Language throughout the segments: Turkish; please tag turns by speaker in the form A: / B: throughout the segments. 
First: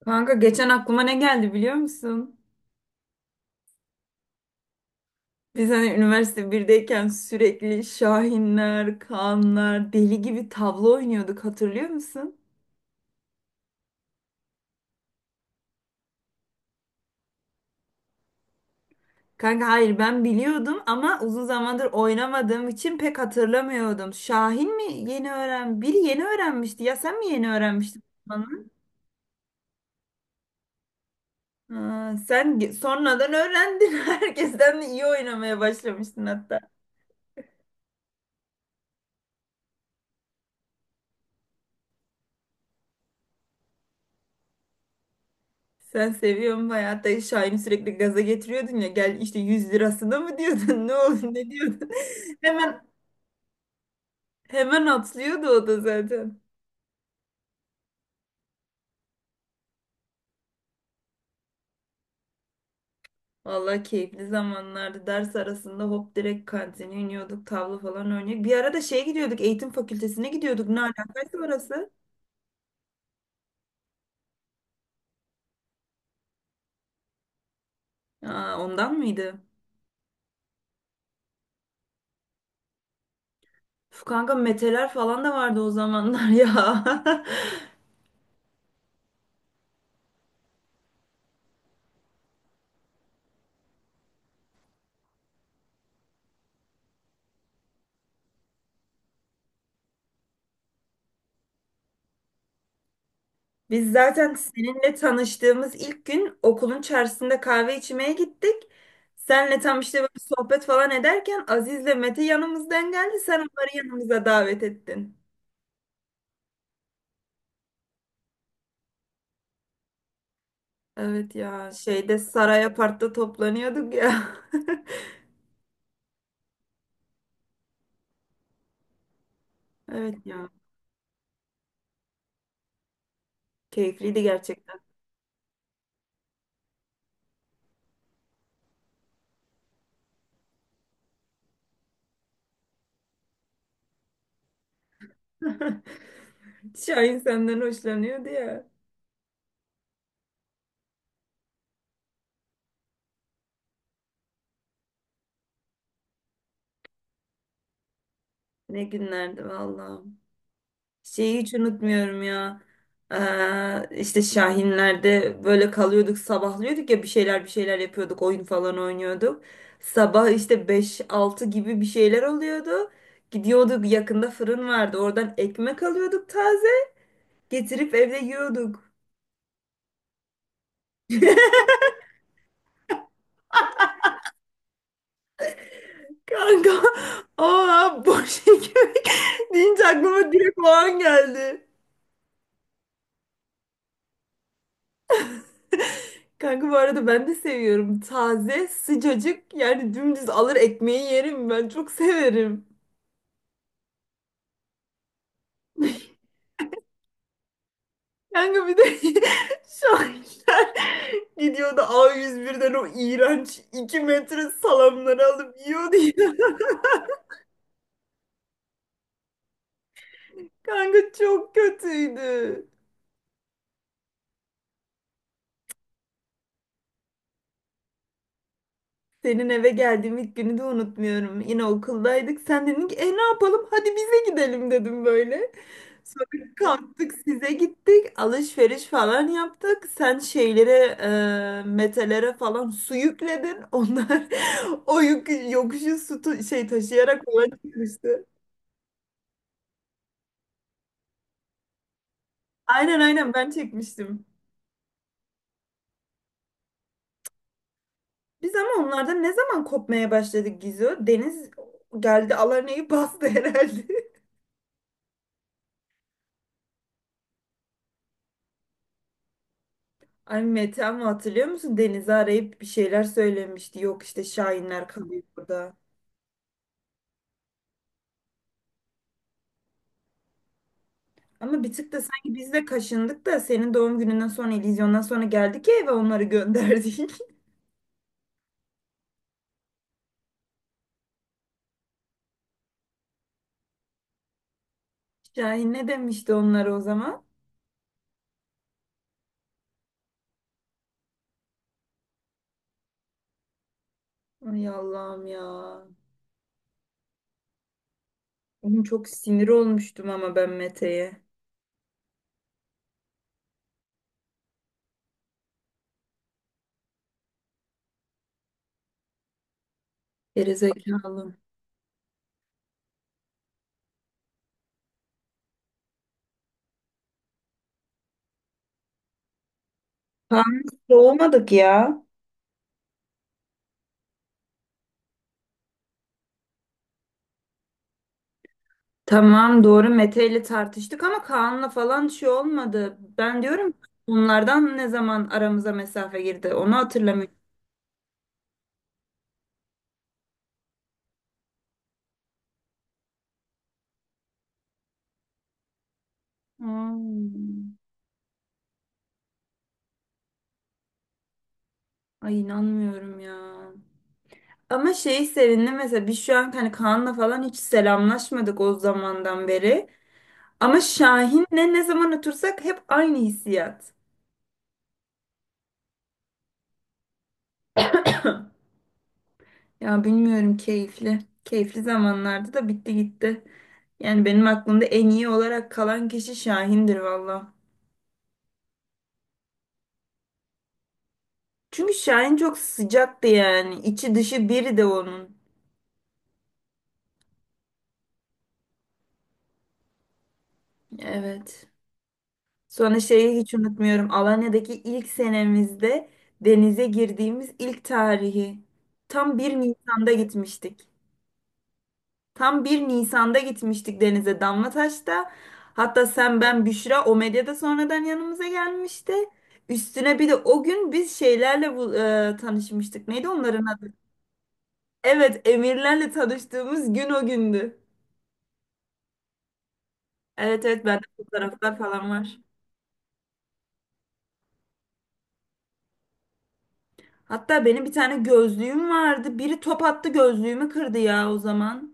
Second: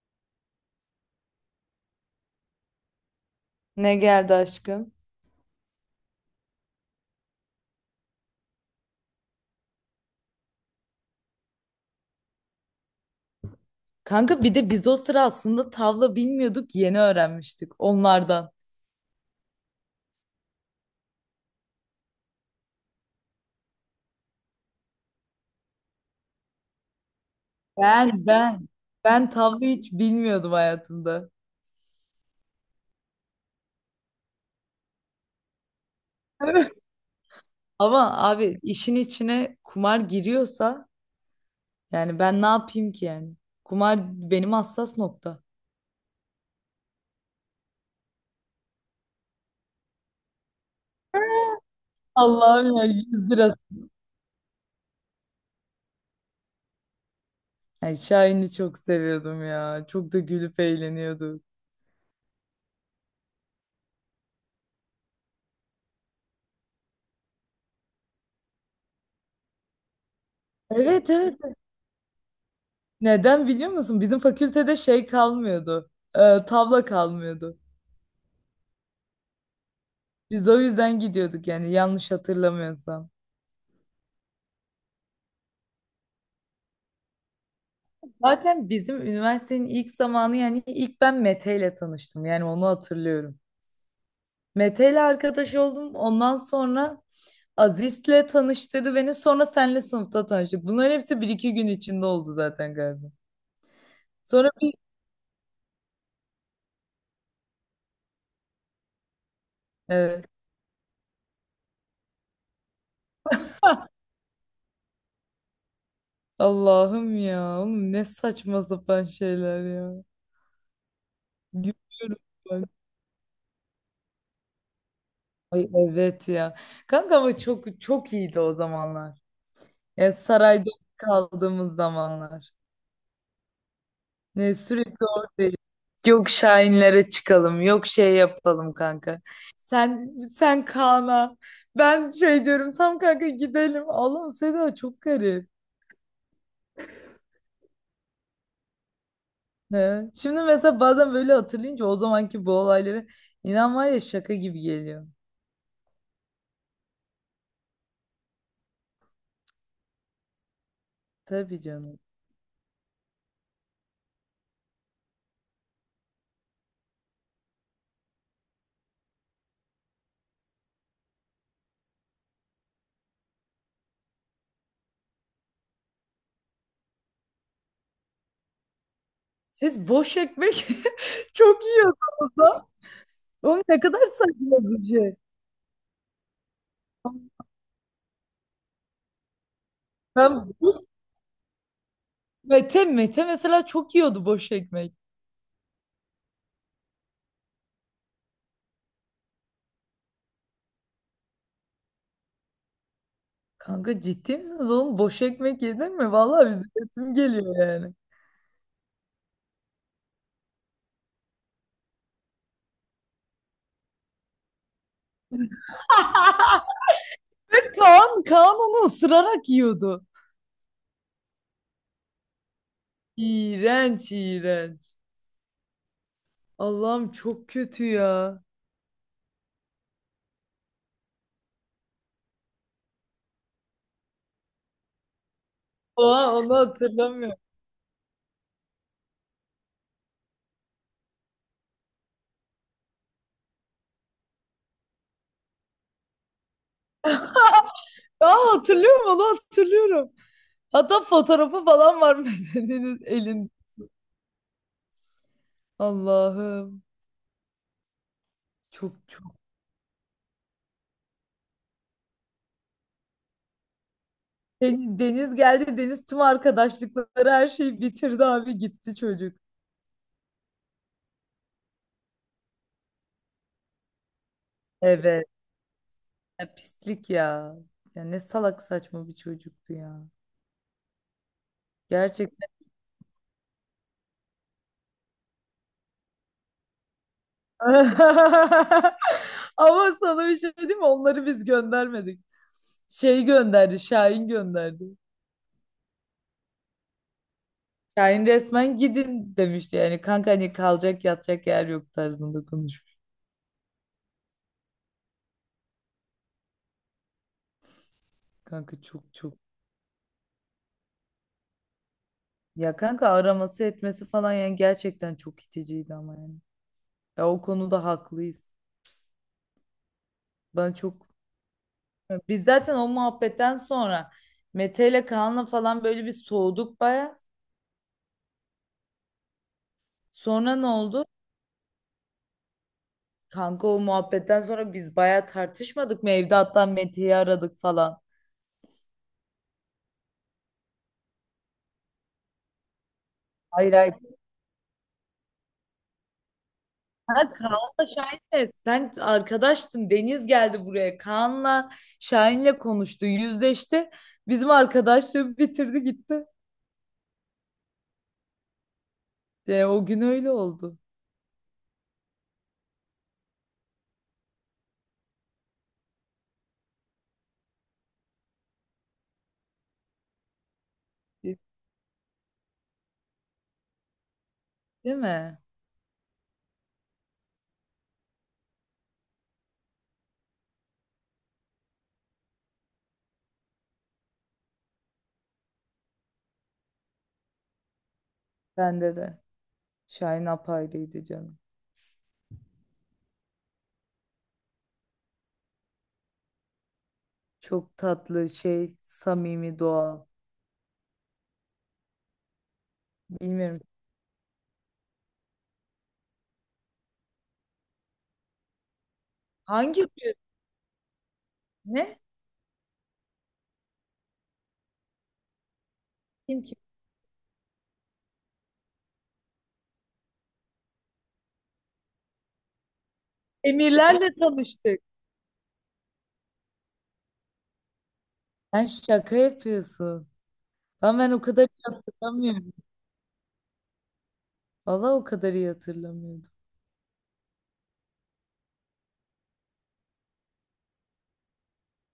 A: Kanka geçen aklıma ne geldi biliyor musun?
B: Ne geldi aşkım?
A: Biz hani üniversite birdeyken sürekli Şahinler, Kaanlar, deli gibi tavla oynuyorduk hatırlıyor musun?
B: Kanka bir de biz o sıra aslında tavla bilmiyorduk, yeni öğrenmiştik onlardan.
A: Kanka hayır ben biliyordum ama uzun zamandır oynamadığım için pek hatırlamıyordum. Şahin mi yeni öğren? Biri yeni öğrenmişti ya sen mi yeni öğrenmiştin?
B: Ben
A: Bana?
B: ben ben tavla hiç bilmiyordum hayatımda.
A: Ha, sonradan öğrendin. Herkesten de iyi oynamaya başlamıştın hatta.
B: Evet. Ama abi işin içine kumar giriyorsa yani ben ne yapayım ki yani? Kumar benim hassas nokta.
A: Sen seviyorsun bayağı. Hatta Şahin'i sürekli gaza getiriyordun ya. Gel işte 100 lirasına mı diyordun? Ne oldu? Ne diyordun?
B: Allah'ım ya
A: Hemen
B: 100 lira.
A: hemen atlıyordu o da zaten.
B: Yani Şahin'i çok seviyordum ya. Çok da gülüp eğleniyorduk.
A: Vallahi keyifli zamanlardı. Ders arasında hop direkt kantine iniyorduk. Tavla falan oynuyorduk. Bir ara da şeye gidiyorduk. Eğitim fakültesine gidiyorduk. Ne
B: Evet,
A: alakası
B: evet.
A: orası?
B: Neden biliyor musun? Bizim fakültede şey kalmıyordu. Tavla kalmıyordu.
A: Aa, ondan mıydı?
B: Biz o yüzden gidiyorduk yani yanlış hatırlamıyorsam.
A: Uf, kanka meteler falan da vardı o zamanlar ya.
B: Zaten bizim üniversitenin ilk zamanı yani ilk ben Mete ile tanıştım. Yani onu hatırlıyorum. Mete ile arkadaş oldum. Ondan sonra Aziz'le tanıştırdı beni. Sonra senle sınıfta tanıştık. Bunlar hepsi bir iki gün içinde oldu zaten galiba.
A: Biz zaten
B: Sonra bir...
A: seninle tanıştığımız ilk gün okulun çarşısında kahve içmeye gittik. Senle tam işte böyle
B: Evet.
A: sohbet falan ederken Aziz'le Mete yanımızdan geldi. Sen onları yanımıza davet ettin.
B: Allah'ım ya. Oğlum ne saçma sapan şeyler ya.
A: Evet ya şeyde
B: Gülüyorum
A: Saray
B: ben.
A: Apart'ta toplanıyorduk ya.
B: Ay, evet ya. Kanka ama çok çok iyiydi o zamanlar. Yani
A: Evet ya
B: sarayda kaldığımız zamanlar.
A: keyifliydi
B: Ne
A: gerçekten.
B: sürekli oradayız. Yok Şahinlere çıkalım, yok şey yapalım kanka. Sen Kaan'a. Ben şey diyorum tam kanka gidelim. Allah'ım Seda çok garip.
A: Şahin senden hoşlanıyordu ya.
B: Ne? Şimdi mesela bazen böyle hatırlayınca o zamanki bu olayları inan var ya şaka gibi geliyor.
A: Ne günlerdi vallahi. Şeyi hiç
B: Tabii canım.
A: unutmuyorum ya. İşte Şahinler'de böyle kalıyorduk, sabahlıyorduk ya bir şeyler bir şeyler yapıyorduk, oyun falan oynuyorduk. Sabah işte beş altı gibi bir şeyler oluyordu. Gidiyorduk yakında fırın vardı. Oradan ekmek alıyorduk taze. Getirip evde yiyorduk.
B: Siz boş ekmek çok yiyordunuz da. Oğlum ne kadar saçma bir şey.
A: Kanka, aa boş ekmek deyince aklıma
B: Ben
A: direkt o an geldi.
B: Mete mesela çok yiyordu boş ekmek.
A: Kanka bu arada ben de seviyorum. Taze, sıcacık yani dümdüz alır ekmeği yerim ben. Çok severim.
B: Kanka ciddi misiniz oğlum? Boş ekmek yedin mi? Vallahi üzülesim geliyor yani.
A: Kanka bir de şahinler gidiyordu A101'den o iğrenç 2 metre salamları alıp yiyordu ya.
B: Ve Kaan onu ısırarak yiyordu.
A: Kanka çok kötüydü.
B: İğrenç, iğrenç. Allah'ım çok kötü ya.
A: Senin eve geldiğim ilk günü de unutmuyorum. Yine okuldaydık. Sen dedin ki e ne yapalım? Hadi bize gidelim dedim böyle. Sonra
B: Oha, onu
A: kalktık
B: hatırlamıyorum.
A: size gittik. Alışveriş falan yaptık. Sen şeylere, metelere falan su yükledin. Onlar o yük, yokuşu su tu- şey taşıyarak falan çıkmıştı.
B: Aa, hatırlıyorum, onu hatırlıyorum. Hatta fotoğrafı falan var,
A: Aynen
B: Meden'in
A: aynen ben
B: elin.
A: çekmiştim.
B: Allah'ım,
A: Biz ama
B: çok
A: onlardan ne
B: çok.
A: zaman kopmaya başladık Gizo? Deniz geldi Alarne'yi bastı herhalde.
B: Deniz geldi. Deniz tüm arkadaşlıkları her şeyi bitirdi, abi gitti çocuk.
A: Ay Mete ama hatırlıyor musun? Deniz'i arayıp bir şeyler söylemişti. Yok işte Şahinler kalıyor
B: Evet.
A: burada.
B: Ya pislik ya. Ya ne salak saçma bir çocuktu ya.
A: Ama bir tık da sanki
B: Gerçekten.
A: biz de kaşındık da senin doğum gününden sonra, illüzyondan sonra geldik ya eve onları gönderdik.
B: Ama sana bir şey diyeyim mi? Onları biz göndermedik. Şey gönderdi, Şahin gönderdi.
A: Şahin ne demişti onlara o zaman?
B: Şahin resmen gidin demişti yani. Kanka hani kalacak yatacak yer yok tarzında konuşmuş.
A: Ay Allah'ım ya. Oğlum
B: Kanka
A: çok
B: çok çok.
A: sinir olmuştum ama ben Mete'ye.
B: Ya kanka araması etmesi falan yani gerçekten çok iticiydi ama yani. Ya o konuda haklıyız. Ben çok
A: Gerizekalı.
B: Biz zaten o muhabbetten sonra Mete ile Kaan'la falan böyle bir soğuduk baya. Sonra
A: Kanlı
B: ne oldu?
A: doğmadık ya.
B: Kanka o muhabbetten sonra biz baya tartışmadık mı? Evde hatta Mete'yi aradık falan.
A: Tamam doğru Mete ile tartıştık ama Kaan'la falan şey olmadı. Ben diyorum
B: Hayır,
A: ki,
B: hayır.
A: bunlardan ne zaman aramıza mesafe girdi onu
B: Ha,
A: hatırlamıyorum.
B: Kaan'la Şahin'le sen arkadaştın. Deniz geldi buraya. Kaan'la Şahin'le konuştu. Yüzleşti. Bizim arkadaşlığı bitirdi gitti.
A: Hmm.
B: O gün öyle oldu.
A: Ay inanmıyorum ya. Ama şey sevindim mesela biz şu an hani Kaan'la falan hiç selamlaşmadık o zamandan beri. Ama Şahin'le ne zaman otursak hep aynı hissiyat.
B: Değil mi?
A: Ya bilmiyorum keyifli. Keyifli zamanlarda da bitti gitti. Yani benim aklımda en iyi olarak kalan kişi Şahin'dir valla.
B: Bende de. Şahin apayrıydı canım.
A: Çünkü Şahin çok sıcaktı yani. İçi dışı biri de onun.
B: Çok tatlı şey, samimi, doğal.
A: Evet. Sonra şeyi hiç
B: Bilmiyorum.
A: unutmuyorum. Alanya'daki ilk senemizde denize girdiğimiz ilk tarihi. Tam bir
B: Hangi
A: Nisan'da
B: gün?
A: gitmiştik.
B: Ne?
A: Tam bir Nisan'da gitmiştik denize Damlataş'ta. Hatta sen,
B: Kim, kim?
A: ben, Büşra o medyada sonradan yanımıza gelmişti. Üstüne bir de o gün biz şeylerle tanışmıştık. Neydi onların adı?
B: Emirlerle tanıştık.
A: Evet, emirlerle tanıştığımız gün o gündü.
B: Sen şaka yapıyorsun.
A: Evet evet
B: Lan
A: bende
B: ben o kadar iyi
A: fotoğraflar falan var.
B: hatırlamıyorum. Valla o kadar iyi hatırlamıyordum.
A: Hatta benim bir tane gözlüğüm vardı. Biri top attı gözlüğümü kırdı ya o zaman.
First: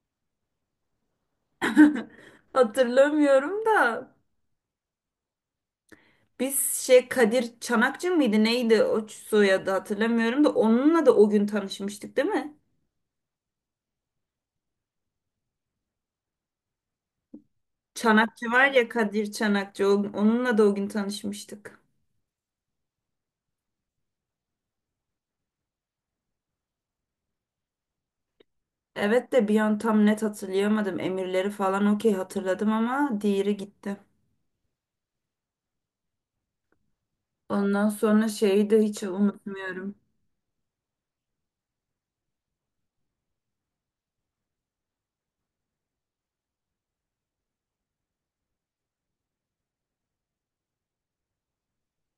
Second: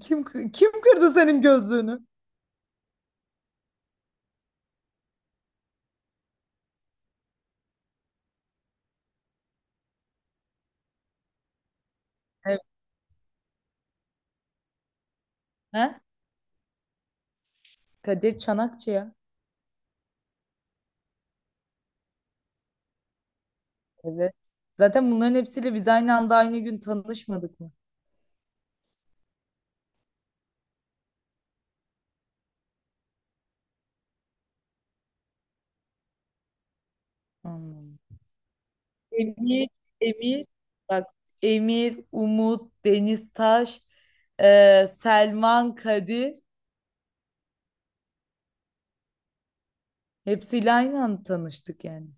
B: Kim kırdı senin gözlüğünü?
A: Hatırlamıyorum da. Biz şey Kadir Çanakçı mıydı neydi o soyadı hatırlamıyorum da onunla da o gün tanışmıştık değil mi?
B: Evet. Ha? Kadir
A: Çanakçı var ya
B: Çanakçı ya.
A: Kadir Çanakçı onunla da o gün tanışmıştık.
B: Evet. Zaten bunların hepsiyle biz aynı anda aynı gün tanışmadık mı?
A: Evet de bir an tam net hatırlayamadım. Emirleri falan okey hatırladım ama diğeri gitti. Ondan
B: Anladım.
A: sonra şeyi de hiç
B: Emir,
A: unutmuyorum.
B: Emir, Bak, Emir, Umut, Deniz Taş, Selman, Kadir, hepsiyle aynı anda tanıştık yani.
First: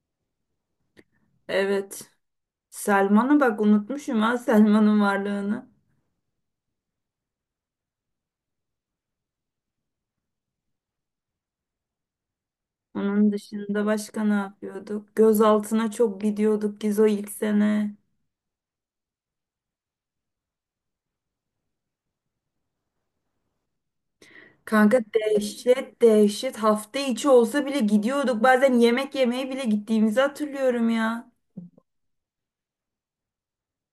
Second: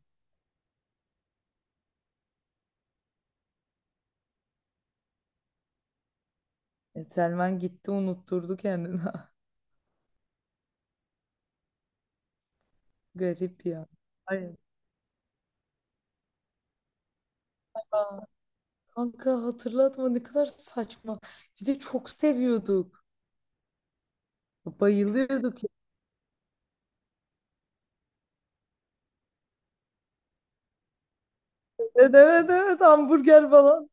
A: Evet. Selma'nı bak unutmuşum ha Selman'ın varlığını.
B: Selman gitti unutturdu kendini.
A: Onun
B: Garip
A: dışında
B: ya.
A: başka ne
B: Ay,
A: yapıyorduk? Gözaltına çok gidiyorduk Gizo ilk sene.
B: kanka hatırlatma, ne kadar saçma. Biz de çok seviyorduk.
A: Kanka
B: Bayılıyorduk.
A: dehşet dehşet hafta içi olsa bile gidiyorduk. Bazen yemek yemeye bile gittiğimizi hatırlıyorum ya.
B: Evet, evet, evet, hamburger falan.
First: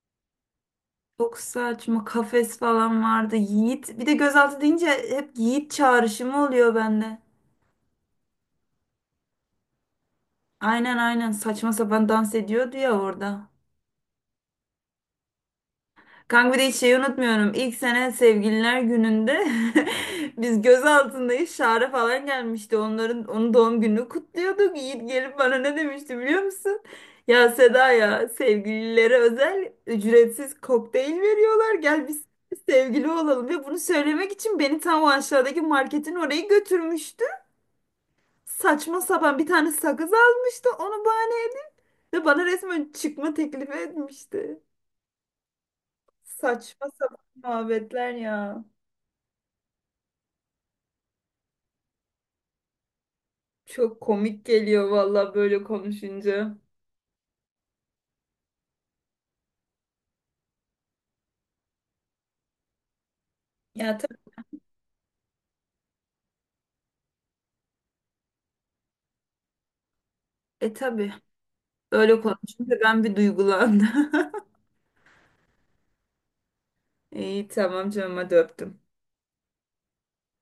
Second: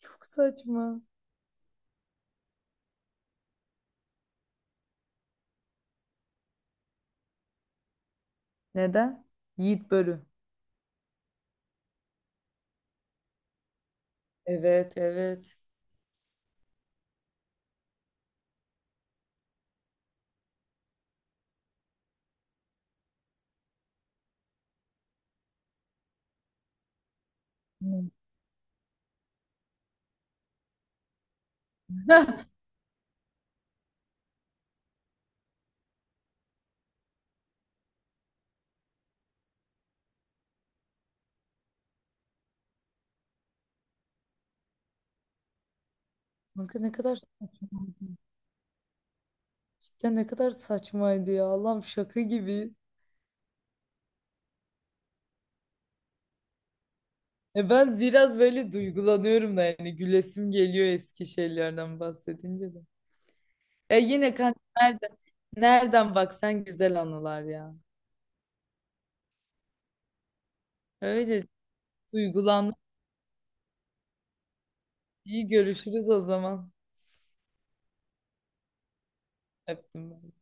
B: Çok saçma.
A: Çok saçma kafes falan vardı. Yiğit bir de gözaltı deyince hep Yiğit çağrışımı oluyor bende.
B: Neden? Yiğit Börü.
A: Aynen aynen saçma sapan dans ediyordu ya orada.
B: Evet, evet.
A: Kanka bir de hiç şeyi unutmuyorum. İlk sene sevgililer gününde biz göz altındayız. Şare falan gelmişti. Onların onun doğum gününü kutluyorduk. Yiğit gelip bana ne demişti biliyor musun? Ya Seda
B: Hmm.
A: ya sevgililere özel ücretsiz kokteyl veriyorlar. Gel biz sevgili olalım. Ve bunu söylemek için beni tam o aşağıdaki marketin oraya götürmüştü. Saçma sapan bir tane sakız almıştı. Onu bahane edip ve bana resmen çıkma teklifi etmişti.
B: Kanka
A: Saçma
B: ne kadar
A: sapan
B: saçma.
A: muhabbetler ya.
B: Cidden ne kadar saçmaydı ya. Allah'ım şaka gibi.
A: Çok komik geliyor valla böyle konuşunca.
B: E ben biraz böyle duygulanıyorum da yani gülesim geliyor eski şeylerden bahsedince de.
A: Ya
B: E
A: tabii,
B: yine kanka, nereden, nereden baksan güzel anılar ya.
A: tabii.
B: Öyle
A: Böyle
B: duygulandım.
A: konuşunca ben bir duygulandım.
B: İyi görüşürüz o zaman.
A: İyi tamam canım hadi öptüm.
B: Öptüm ben.